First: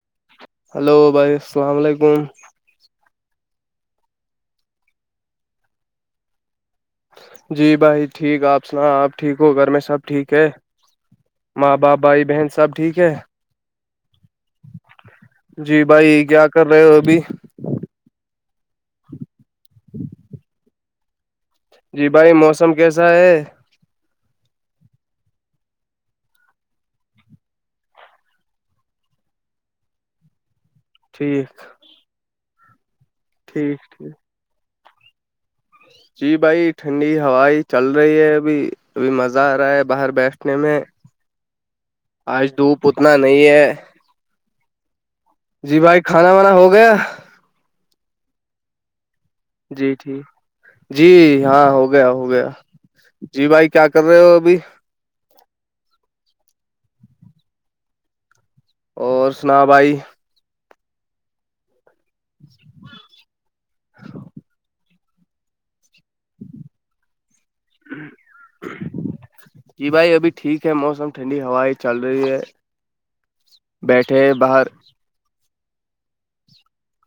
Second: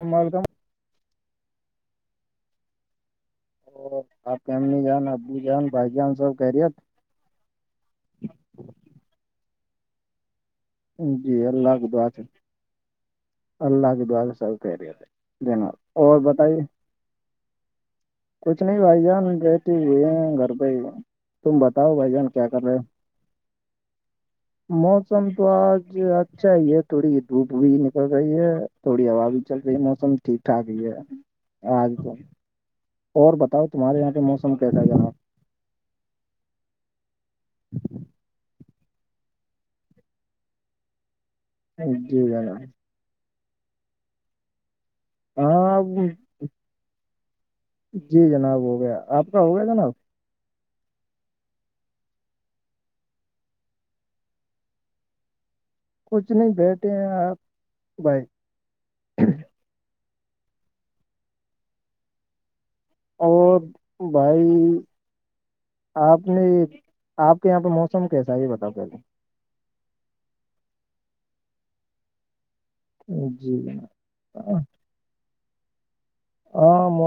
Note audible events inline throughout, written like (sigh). ہمل کا ہلو بھائی السلام علیکم تو آپ کےمنی جان ابو جان بھائی جان سب کہہ رہیت جی بھائی ٹھیک آپ سنا آپ ٹھیک ہو گھر میں سب ٹھیک ہے جی ماں اللہ کی باپ دعا سے بھائی بہن سب ٹھیک ہے اللہ کے دعار سب کہہریے تھے جناب جی اور بھائی ب کیا کر رہے ہو ابھی کچھ نہیں بھائی ان کہتی ہو گھر پہ ہی تم بتاؤ جی بھائی جان کیا کر موسم رہے کیسا ہے موسم تو آج اچھا ہی ہے تھوڑی دھوپ بھی نکل رہی ہے تھوڑی ہا بھی چل رہی ہے موسم ٹھیک اھ گ ہے ٹھیک آج اور بتاؤ ٹھیک تمہارے ٹھیک یہاں کے موسم کیسا ہے یہاں جی بھائی ٹھنڈی ہو چل رہی ہے ابھی ابھی مزہ آ رہا ہے باہر بیٹھنے میں جی آج جناب دھوپ پتنا نہیں ہے جی ہاں بھائی کھانا وانا ہو گیا جی جناب ہو گیا آپ کا ہو گیا جی جناب ٹھیک جی ہاں ہو گیا ہو گیا جی بھائی کیا کر رہے ہو ابھی کچھ نہیں بیٹھے ہیں آپ بھائی اور سنا بھائی (unintelligible) اور بھائی آپ نے آپ کے یہاں پہ موسم کیسا ہے یہ بتاؤ کہہ جی بھائی ابھی ٹھیک ہے موسم ٹھنڈی ہوائ چل رہی ہے جی بیٹھے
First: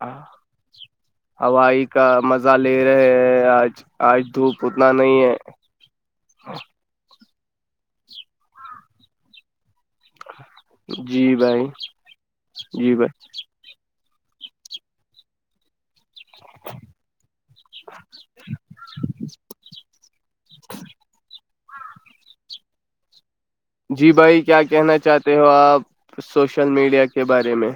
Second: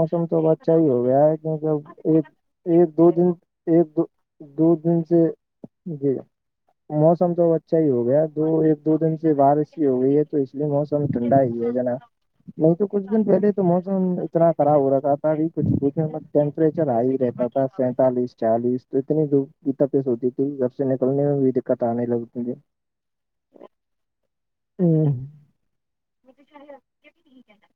ہاں تو اب اچھا ہی ہو گیا ہے کیونکہ ہوائی اب کا ایک مزہ لے ایک دو رہے دن آج ایک دو آج دھوپ دو اتنا دن نہیں سے ہے جی موسم تو اچھا ہی ہو گیا دو ایک دو دن سے بارش ہو گئی ہے تو اس لیے موسم جی ٹھنڈا ہی بھائی ہے ہے نا نہیں تو جی کچھ بھائی دن پہلے تو موسم اتنا خراب ہو رہا تھا بھی کچھ پچھ ٹیمپریچر ہائی رہتا تھا پینتالیس چالیس تو اتنی دو کی تپیس ہوتی تھی گھر سے نکلنے میں بھی کت آنے لگ تجھے جی بھائی کیا کہنا ہوں چاہتے ہو آپ سوشل میڈیا کے بارے میں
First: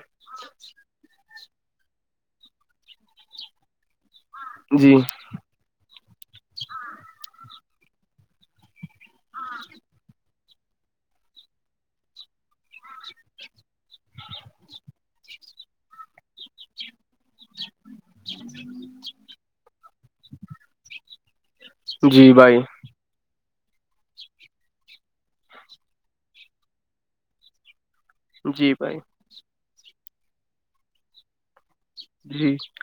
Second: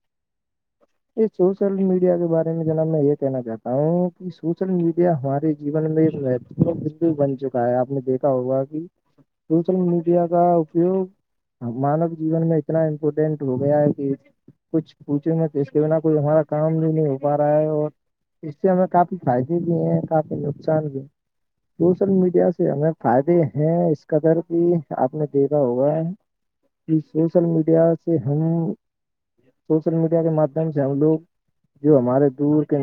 یہ سوشل میڈیا کے بارے میں جناب میں یہ کہنا چاہتا ہوں کہ سوشل جی میڈیا ہماری ج میں بن چکا ہے آپ نے دیکھا ہوگا کہ سوشل میڈیا کا اپیوگ مانو جیون میں اتنا امپورٹینٹ ہو گیا ہے کہ کچھ پوچھے میں تو اس کے بنا کوئی ہمارا کام بھی نہیں ہو پا رہا ہے اور اس سے ہمیں کافی فائدے بھی ہیں کافی نقصان بھی ہیں سوشل جی میڈیا بھائی سے ہمیں فائدے ہیں اس کا گھر بھی آپ نے دیکھا ہوگا ج سوشل میڈیا سے ہم جی بھائی سوشل میڈیا کے مادھیم سے ہم لوگ جو ہمارے جی دور کے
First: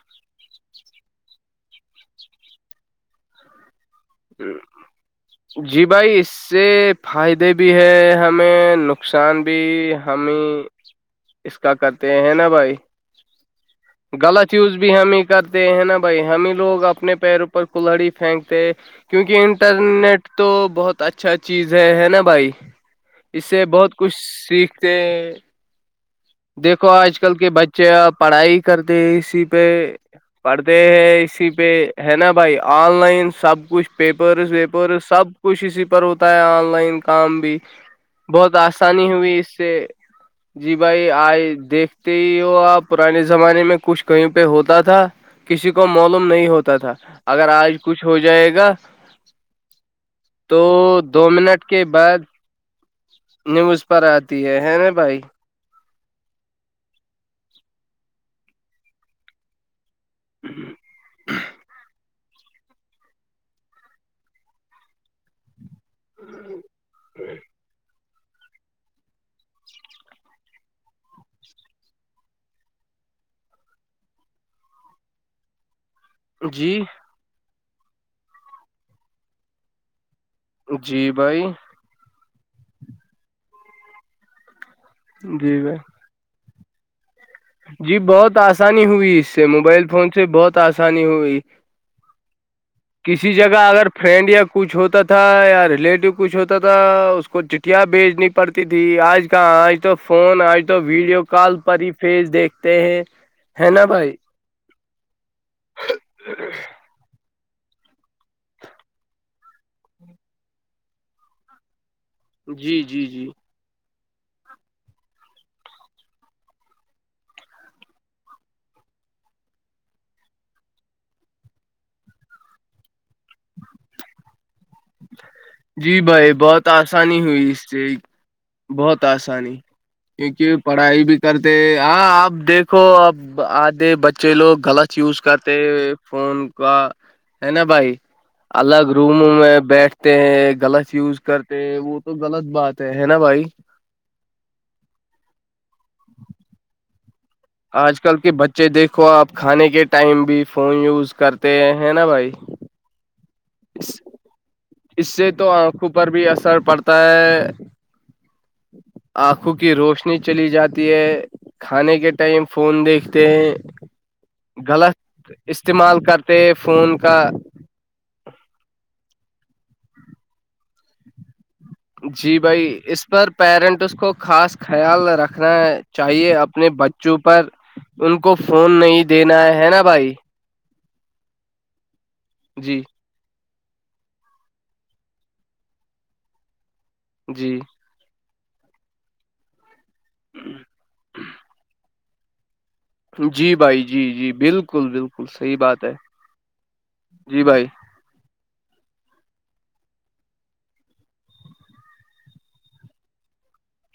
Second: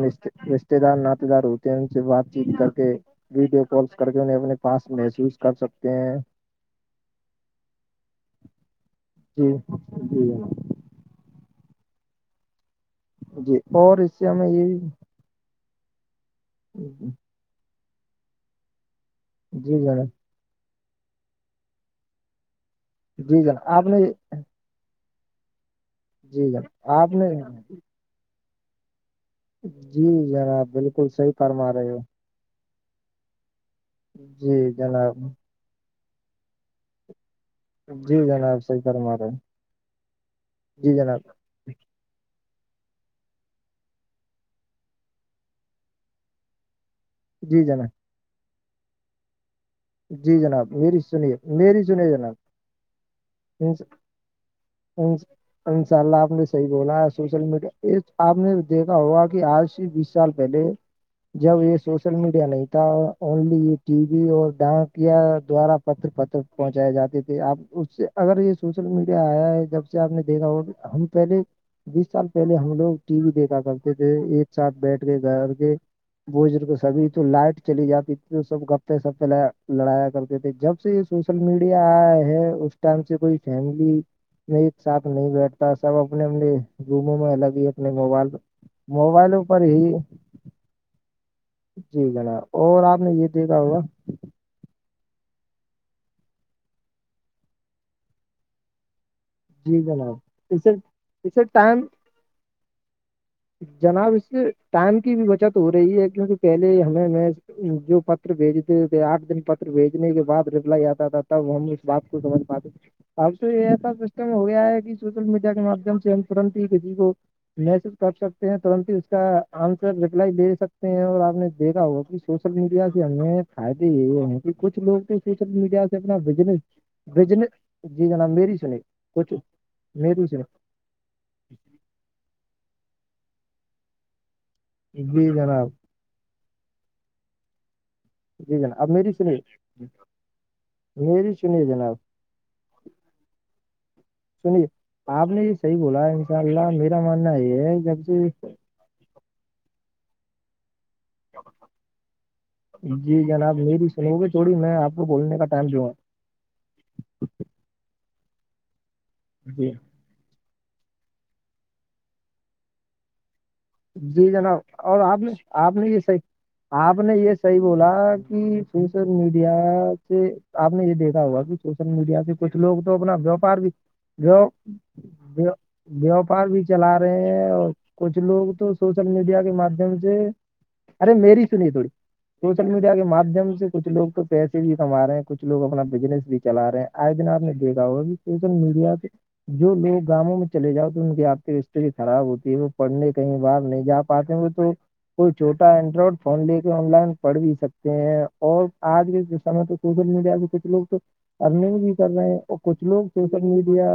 ر دار ناات دار ہوتے ہیں ان سے بات چیت کر کے ویڈیو توولسھڑ کے اپنے پاس محسوس کر جی سکتے ہیں بھائی اس سے فائدے بھی ہے ہمیں نقصان جی بھی جی ہمیں (unintelligible) اس کا کرتے ہیں نا بھائی جی اور اس سے ہمیں غلط یہ یوز بھی ہمیں کرتے ہیں نا بھائی ہمیں لوگ اپنے پیروںپر کللہڑی پھینکتے ہیں کیونکہ جی جناب انٹرنیٹ تو بہت اچھا چیز ہے ہے نا بھائی جی اس جناب سے آپ بہت نے کچھ سیکھ جی دیکھو جناب آپ آج نے کل کے بچے پڑھائی کرتے اسی پہ جی جناب پڑھتے بالکل ہیں صحیح اسی پہ فرما رہے ہو ہے نا بھائی آن لائن سب کچھ پیپرز جی ویپر جناب سب کچھ اسی پر ہوتا ہے آن لائن کام بھی جی بہت جناب صحیح آسانی فرما رہے ہیں ہوئی اس سے جی بھائی آئے دیکھتے ہی ہو آپ پرانے زمانے میں کچھ کہیں پہ ہوتا تھا کسی کو معلوم نہیں ہوتا تھا اگر جی آج جناب کچھ ہو جائے گا جی تو جناب میری دو سنیے منٹ میری کے سنیے بعد نیوز پر آتی ہے نا بھائی ان شاء اللہ آپ نے صحیح بولا ہے سوشل میڈیا آپ نے دیکھا ہوگا کہ آج سال پہلے جب یہ سوشل میڈیا نہیں تھا اونلی یہ ٹی وی اور ڈانکیا دوارا پتر پتر پہنچائے جاتے تے اپ اس سے اگر یہ سوشل میڈیا آیا ہے جب سے آپ نے دیکھا ہو ہم پہلے بیس سال پہلے ہم لوگ ٹی وی دیکھا کرتے تھے ایک ساتھ بیٹھ کے گھر کے بجرگ جی سبھی تو لائٹ چلی جات ا سب گپے سے لڑایا کر جب سے یہ جی سوشل بھائی میڈیا آیا ہے اس ٹائم سے کوئی فیملی میں ایک ساتھ نہیں جی بیٹھتا بھائی سب اپنے اپنے روموں میں الگ ہی اپنے جی موبائل بہت آسانی ہوئی اس موبائلوں سے پر ہی موبائل فون سے بہت آسانی ہوئی جی ہے نا اور آپ (unintelligible) کسی جگہ ہوگا اگر فرینڈ یا کچھ ہوتا تھا یا ریلیٹو کچھ ہوتا تھا اس کو چٹیاں بھیجنی پڑتی تھی آج کی کہ آج جی تو جناب فون آئے اسے تو ویڈیو اسے کال ٹائم پر ہی فیس دیکھتے ہیں ہے نا بھائی جناب اس سے ٹائم کی بھی بچت ہو رہی ہے کیونکہ پہلے ہمیں میں جو پت بھیجتے تھے آٹھ دن پت بھیجنے کے بعد ریپلائی آتا تھا تب ہم بات کو سمج پات جی جی جی آ تو یہ تھا م ہو گیا ہے کہ سوشل میڈیا کے مادھیم سے ان فر جی کو میسج کر سکتے ہیں ترنت ہی اس کا آنسر رپلائی دے سکتے ہیں اور آپ نے دیکھا ہوگا سوشل میڈیا سے ہمیں فائدے یہ ہیں کہ کچھ لوگ بھی سول میڈیا سے جی اپنا بھائی بہت ب آسانی ب جی جناب میری سنے ت آسانی کیونکہ پڑھائی بھی کرتے ہاں اپ دیکھو اب آتے بچ بچے لوگ غلط یوز جی کرتے جناب فون کا ہے نا بھائی جی جناب اب الگ میری روموں میں سنیے بیھ (unintelligible) غلط یوز میری کرتے سنیے جناب وہ تو غلط بات ہے ہے نا بھائی سنیے آپ نے یہ صحیح بولا ان شاء اللہ میرا ماننا یہ ہے آج جب کل سے کے بچے دیکھو آپ کھانے کے ٹائم بھی فون یوز کرتے ہیں نا بھائی جی جناب میری اس سنو گے تھوڑی میں آپ کو اس سے بولنے کا تو ٹائم جو آنکھوں ہے پر بھی اثر پڑتا ہے آنکھوں جی کی روشنی چلی جاتی ہے کھانے کے ٹائم فون دیکھتے ہیں جی جناب غلط اور آپ نے آپ نے یہ استعمال صحیح کرتے ہیں فون آپ کا نے یہ صحیح بولا کہ سوشل میڈیا سے آپ نے یہ دیکھا ہوگا کہ سوشل میڈیا سے جی کچھ بھائی لوگ تو اس اپنا پر ووپار بھی پیرنٹس کو جو خاص خیال رکھنا چاہیے ووپار بھی اپنے چلا بچوں رہے پر ہیں اور کچھ ان کو لوگ تو فون نہیں سوشل میڈیا دینا کے ہے ہے نا ماددھیم بھائی سے ارے میری سنی ہے تھوڑی سوشل جی میڈیا کے مادھیم سے کچھ لوگ تو پیسے بھی کما رہے ہیں کچھ لوگ اپنا بزنس بھی چلا رہے ہیں آئے دن آپ نے جی دیکا ہوا بھی میڈیا سے جو لوگ گاؤوں میں چلے جا تو ان کی آرتک است خراب ہوتی ہے وہ پڑھنے کہیں جی باہار نہیں بھائی جا جی جی پاتے ہو تو بالکل بالکل کوئی صحیح چھوٹا بات ہے اینڈرائڈ فون لے کے آن لائن پڑھ جی بھی بھائی سکتے اور آج کے سمے تو سوشل میڈیا پہ کچھ لوگ تو ارننگ بھی کر رہے ہیں اور کچھ لوگ سوشل میڈیا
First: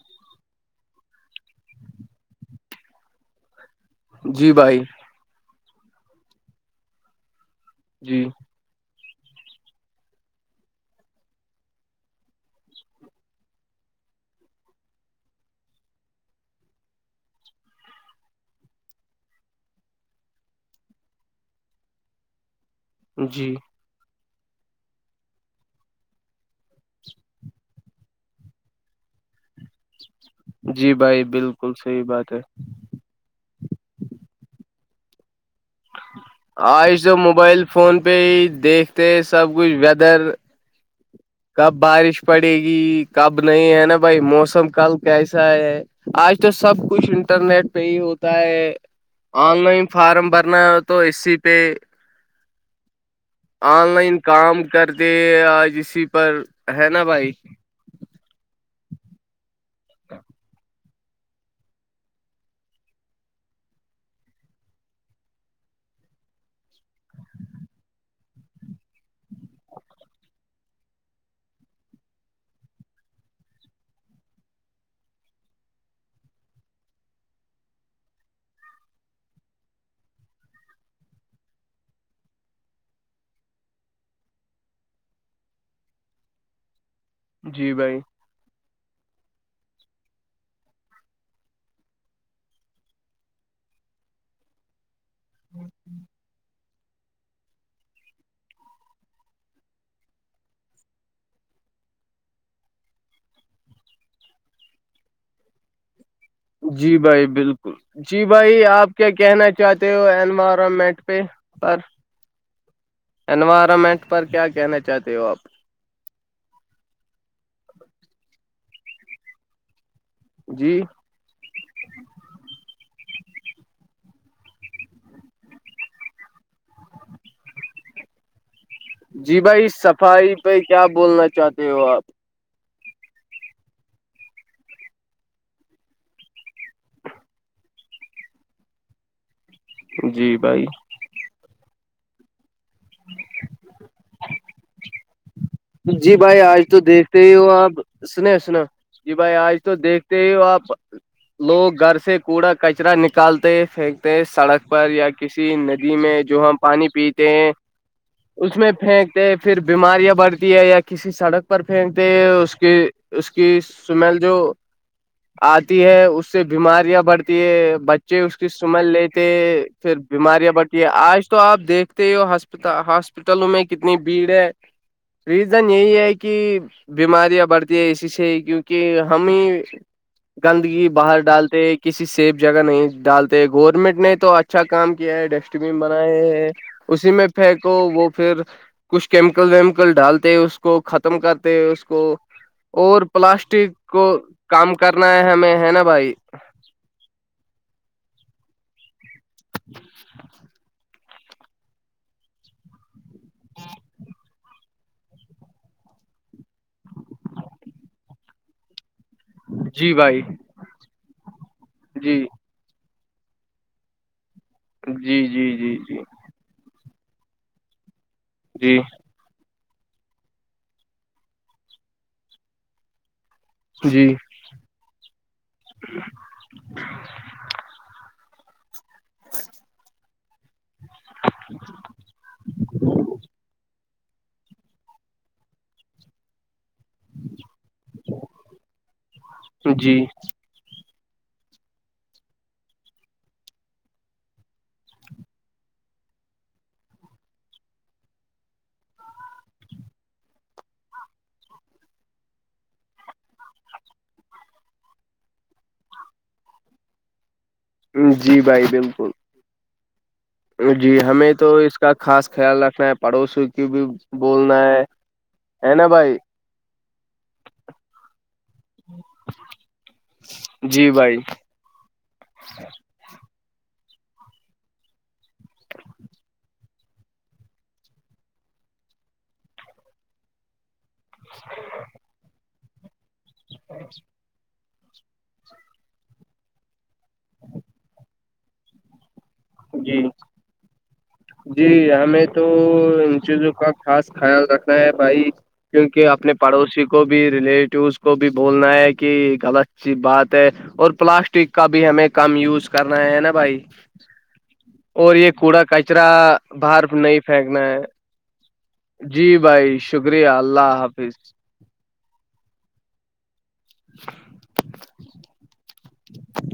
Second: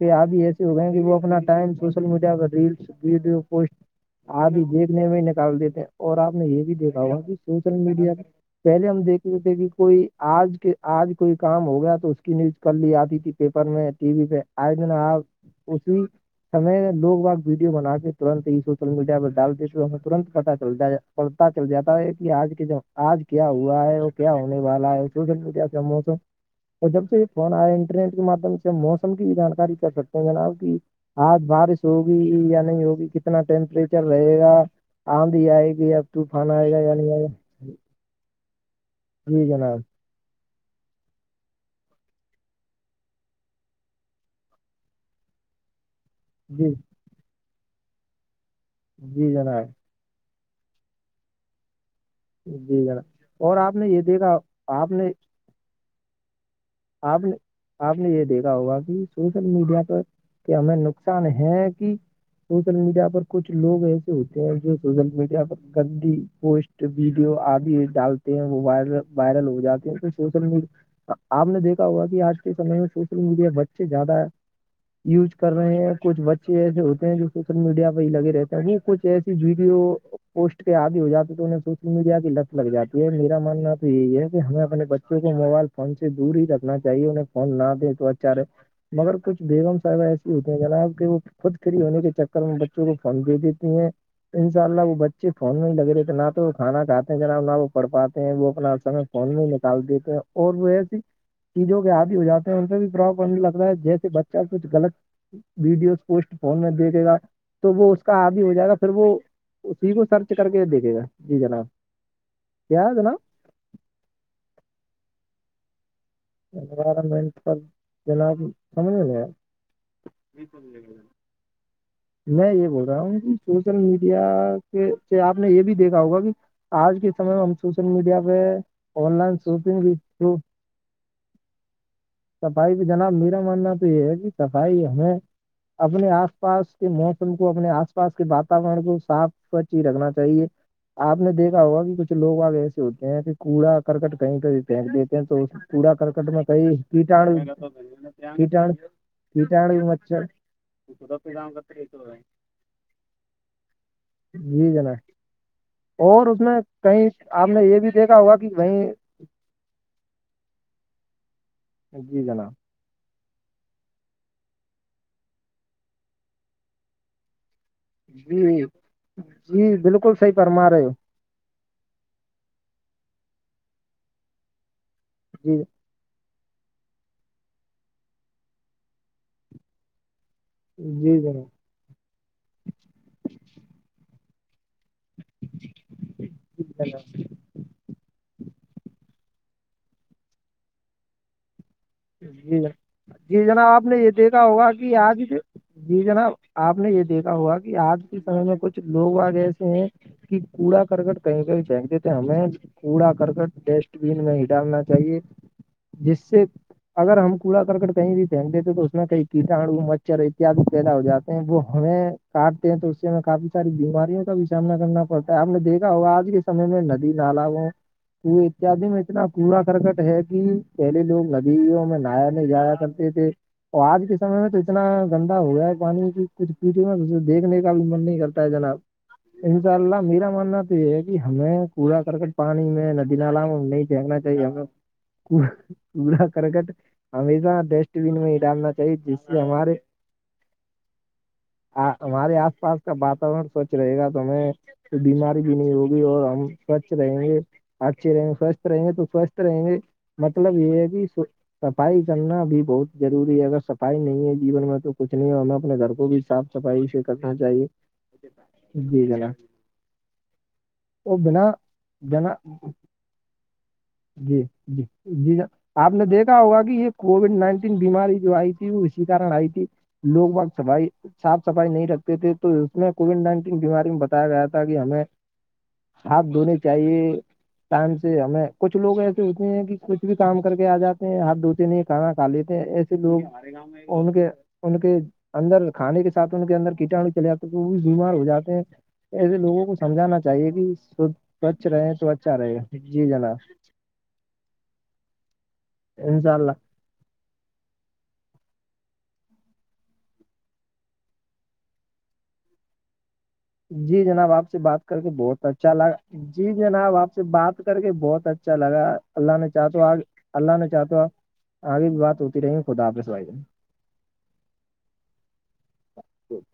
کہ آبھی ایسے ہو گئے کہ وہ اپنا ٹائم سوشل میڈیا پر ریلس ویڈیو آپ جی ہی بھائی دیکھنے میں نکال دیتے ہیں اور آپ نے یہ بھی دیکھا ہوا کہ سوشل میڈیا پہ جی (unintelligible) پہلے ہم دیکھ رہے تھے کہ کوئی آج کے آج کوئی کام ہو گیا تو اس کی نی کر لی آتی تھی پیپر میں ٹی وی پہ آئے نا آپ اسی سمے لوگ باگ ویڈیو بنا کے تنت ہی سوشل میڈیا پر ڈال دیش تنت پتا چل پتا چل جاتا ہے کہ آج کے جو آج کیا جی ہوا ہے اور کیا ہونے والا ہے کل کیا موسم اور جب سے یہ فون آئے انٹرنیٹ کے مادھیم سے موس کی جانکاری کیا سکتے جناب کہ جی بھائی آج بالکل بارش صحیح بات ہے ہوگی یا نہیں ہوگی کتنا ٹیمپریچر رہے گا آندھی آئے گی اب طوفان آئے گا یا آج نہیں تو آئے گا موبائل فون پہ ہی دیکھتے سب جی کچھ جناب ویدر کب بارش پڑے گی کب نہیں ہے نا بھائی موسم کل کیسا ہے آج تو جی سب کچھ انٹرنیٹ پہ ہی ہوتا ہے جی آن جناب لائن فارم بھرنا ہو تو اسی پہ جی جنا آن لائن کام کرتے آ اسی پر ہے نا آپ بھائی نے آپ نے یہ دیکھا ہوگا کہ سوشل میڈیا پر کہ ہمیں نقصان ہے کہ سوشل میڈیا پر کچھ لوگ ایسے ہوتے ہیں جو سوشل میڈیا پر گندی پوسٹ جو ویڈیو آدی ڈالتے ہیں وہ وائر وائرل ہو جاتے ہیں پھر سوشل می آپ نے دیکھا ہوگا کہ آج کے سمے میں سوشل میڈیا بچے زیادہ ہے یوز کر رہے ہیں کچھ بچے ایسے ہوتے ہیں جو سوشل میڈیا پہ ہی لگے رہتے ہیں وہ کچھ ایسی ویڈیو پوسٹ کے آگی ہو جاتے تو انہیں سوشل میڈیا کی لت لگ جی ہے میرا ماننا تو یہ ہے کہ ہمیں اپنے بچے بچوں کو موبائل فون سے دور ہی رکھنا چاہیے انہیں فون نہ جی دے بھائی تو اارے مگر کچھ بیگم صاحبیں ایسی ہوتی ہیں جناب کہ وہ خود کری ہونے کے چکر میں بچوں کو فون دے دیتی ہیں تو ان شاء اللہ وہ بچے فون میں ہی لگ رہے تھے نہ تو کھانا کھاتے ہیں جناب نہ وہ پڑھ پاتے ہیں وہ اپنا سے فون میں نکال دیتے ہیں اور وہ ایک چیزوں کے آادی ہو جاتے ہیں ان سے بھی فاپنے لگتا ہے جیسے بچہ کچھ غلط ویڈیوز پوسٹ فون میں جی دیکھے گا بھائی تو بالکل وہ اس کا جی عادی ہو بھائی جائے گا آپ پھر وہ کیا کہنا اسی چاہتے کو ہو سرچ کر کے انوائرمنٹ پہ اور یاد نا انوائرمنٹ پر کیا کہنا چاہتے ہو آپ انوائرمنٹ جناب سمجھ جی (inaudible) میں یہ بول رہا ہوں کہ سوشل میڈیا کے سے آپ نے یہ بھی دیکھا ہوگا کہ آج کے سمے میں ہم سوشل میڈیا پہ آن لائن شاپنگ بھی تو ائی کیا بولنا چاہتے ہو آپ صفائی بھی جناب میرا ماننا تو یہ ہے کہ صفائی ہمیں اپنے آس پاس کے موسم کو اپنے آس پاس کے واتورن کو صاف سوچ ہی رکھنا جی چاہیے بھائی آپ نے دیکھا ہوگا کہ کچھ لوگ آگئے ہوتے ہیں کہ کوڑا کرکٹ کہیں کیں پھینک دیتے ہیں تو کوڑا جی کرکٹ بھائی میں آج کئی تو دیکھتے ہی کیٹاڑو ہو آپ سنے سنا کیٹاڑ جی بھائی آج کیٹاڑ تو مچھر دیکھتے ہو ہو آپ لوگ گھر سے کوڑا کچرا نکالتے ہیں سڑک جی پر یا جناب کسی ندی میں اور اس جو ہم پانی کہیں پیتے آپ ہیں نے یہ بھی دیکھا ہوگا کہ اس میں وہیں پھینک پھر بیماریاں بڑھتی ہے یا کسی سڑک پر پھینکتے جی ہیں جناب اس کے اس کی سمیل جو آتی ہے اس سے بیماریاں بڑھتی ہے بچے اس کی جی سمل لیتے جی پھر بالکل صحیح بیماریاں فرما بڑتی رہے ہیں ہو آج تو آپ دیکھ ہاسپ ہاسپٹلوں میں کتنی بھیڑ ہے جی ریزن یہی ہے کہ بیماریاں بڑھتی ہے اسی سے کیونکہ ہمیں گندگی جی باہر جناب ڈالتے کسی سیف جگہ نہیں ڈالتے گورنمنٹ نے تو اچھا کام کیا ہے ڈسٹ بین بنائے ہیں جی جناب اسی میں پھینکو وہ پھر کچھ کیمیکل ویم ڈالتے اس کو ختم کرتے اس کو جی جناب کو اور جی جناب پلاسٹک آپ نے کو یہ دیکھا ہوگا کام کہ کرنا آج ہے ہمیں ہے نا جی بھائی جناب آپ نے یہ دیکھا ہوا کہ آج کے سمے میں کچھ لوگ آگ ایسے ہیں کہ کوڑا کرکٹ کہیں کہیں جھینکتے تھے ہمیں کوڑا کرک ڈسٹ بین میں ہی ڈالنا چاہیے جس سے اگر ہم کوڑا کرکٹ کہیں بھی پھینکتے تھے تو اس میں کئی کیٹاڑو جی مچھر بھائی اتیاد پیدا ہو جاتے ہیں وہ ہمیں جی کاٹ ہیں تو اس سے ہم کافی ساری بیماریوں کا بھی سامنا کرنا جی پڑتا ہے جی آپ نے جی دیکا جی ہوگا آج کے سمے میں ندی نالا ہو تو اتیاد میں اتنا پڑا کرکٹ ہے کہ پہلے لوگ ندیوں میں لایا نہیں جایا کرتے تھے وہ آج جی کی سے میں تو اتنا گندا ہوا ہے پانی کی کچھ پیٹے میں اسے دیکھنے کا بھی من نہیں کرتا ہے جناب انشاء اللہ میرا ماننا تو یہ ہے کہ ہمیں کوڑا کرکٹ پانی میں ندی نالا میں نہیں دیکنا چاہیے ہم کوڑا کوڑا کرکٹ ہمیشہ ڈسٹ بین میں ہی ڈالنا چاہیے جس سے ہمارے جی جی آ ہمارے آس پاس کا واتاورن سوچ رہے گا تویں تو بیماری بھی نہیں ہوگی اور ہم سوچھ رہیں گے اچھے رہیں گے فرسٹ رہیں گے تو فرسٹ رہیں گے مطلب یہ ہے کہ صفائی کرنا بھی بہت ضروری ہے اگر صفائی نہیں ہے جیون میں تو کچھ نہیں ہے ہمیں اپنے گھر کو بھی صاف صفائی سے کرنا چاہیے جی بھائی جی بالکل جناب جی وہ ہمیں بنا تو اس کا خاص جنا خیال رکھنا ہے پڑوسی کی بھی جی بولنا ہے جی جی ہے نا آپ نے بھائی دیکھا ہوگا کہ یہ کووڈ نائنٹین بیماری جو آئی تھی وہ اسی کارن آئی تھی لوگ باق سبھائی جی بھائی صاف صفائی نہیں رکھتے تھے تو اس میں کووڈ نائنٹین بیماری میں بتایا گیا تھا کہ ہمیں ہاتھ دھونے چاہیے ٹم سے ہمیں کچھ لوگ ایسے ہوتے ہیں کہ کچھ بھی کام کر کے آ جاتے ہیں ہات دتے نہیں کھانا کھا لیتے ہیں ایسے لوگ گں ان کے ان کے اندر کھانے کے ساتھ ان کے اندر کیٹاو چلے جاتے ہیں تو وہ بھی بیمار ہو جاتے ہیں ایسے لووں کو جی سمجھانا چاہیے کہ رہے جی ہمیں اچھا تو رہے جی جناب جو کا خاص خیال رکھنا ہے بھائی کیونک انشاء اپنے اللہ پڑوسی کو کو بھی ریلیٹوز کو بھی بولنا ہے کہ غلطی بات ہے اور پلاسٹک کا بھی ہمیں کم یوز کرنا ہے نا بھائی جی جناب آپ سے بات کر کے اور یہ بہت کوڑا اچھا لگا کچرا جی باہر جناب آپ نہیں سے بات پھینکنا کر ہے کے بہت اچھا لگا جی اللہ نے چاہ بھائی تو آ شکریہ اللہ نے چاہ تو حافظ آگ بھی بات ہوتی رہی خودا آپ س بائی (inaudible) جان۔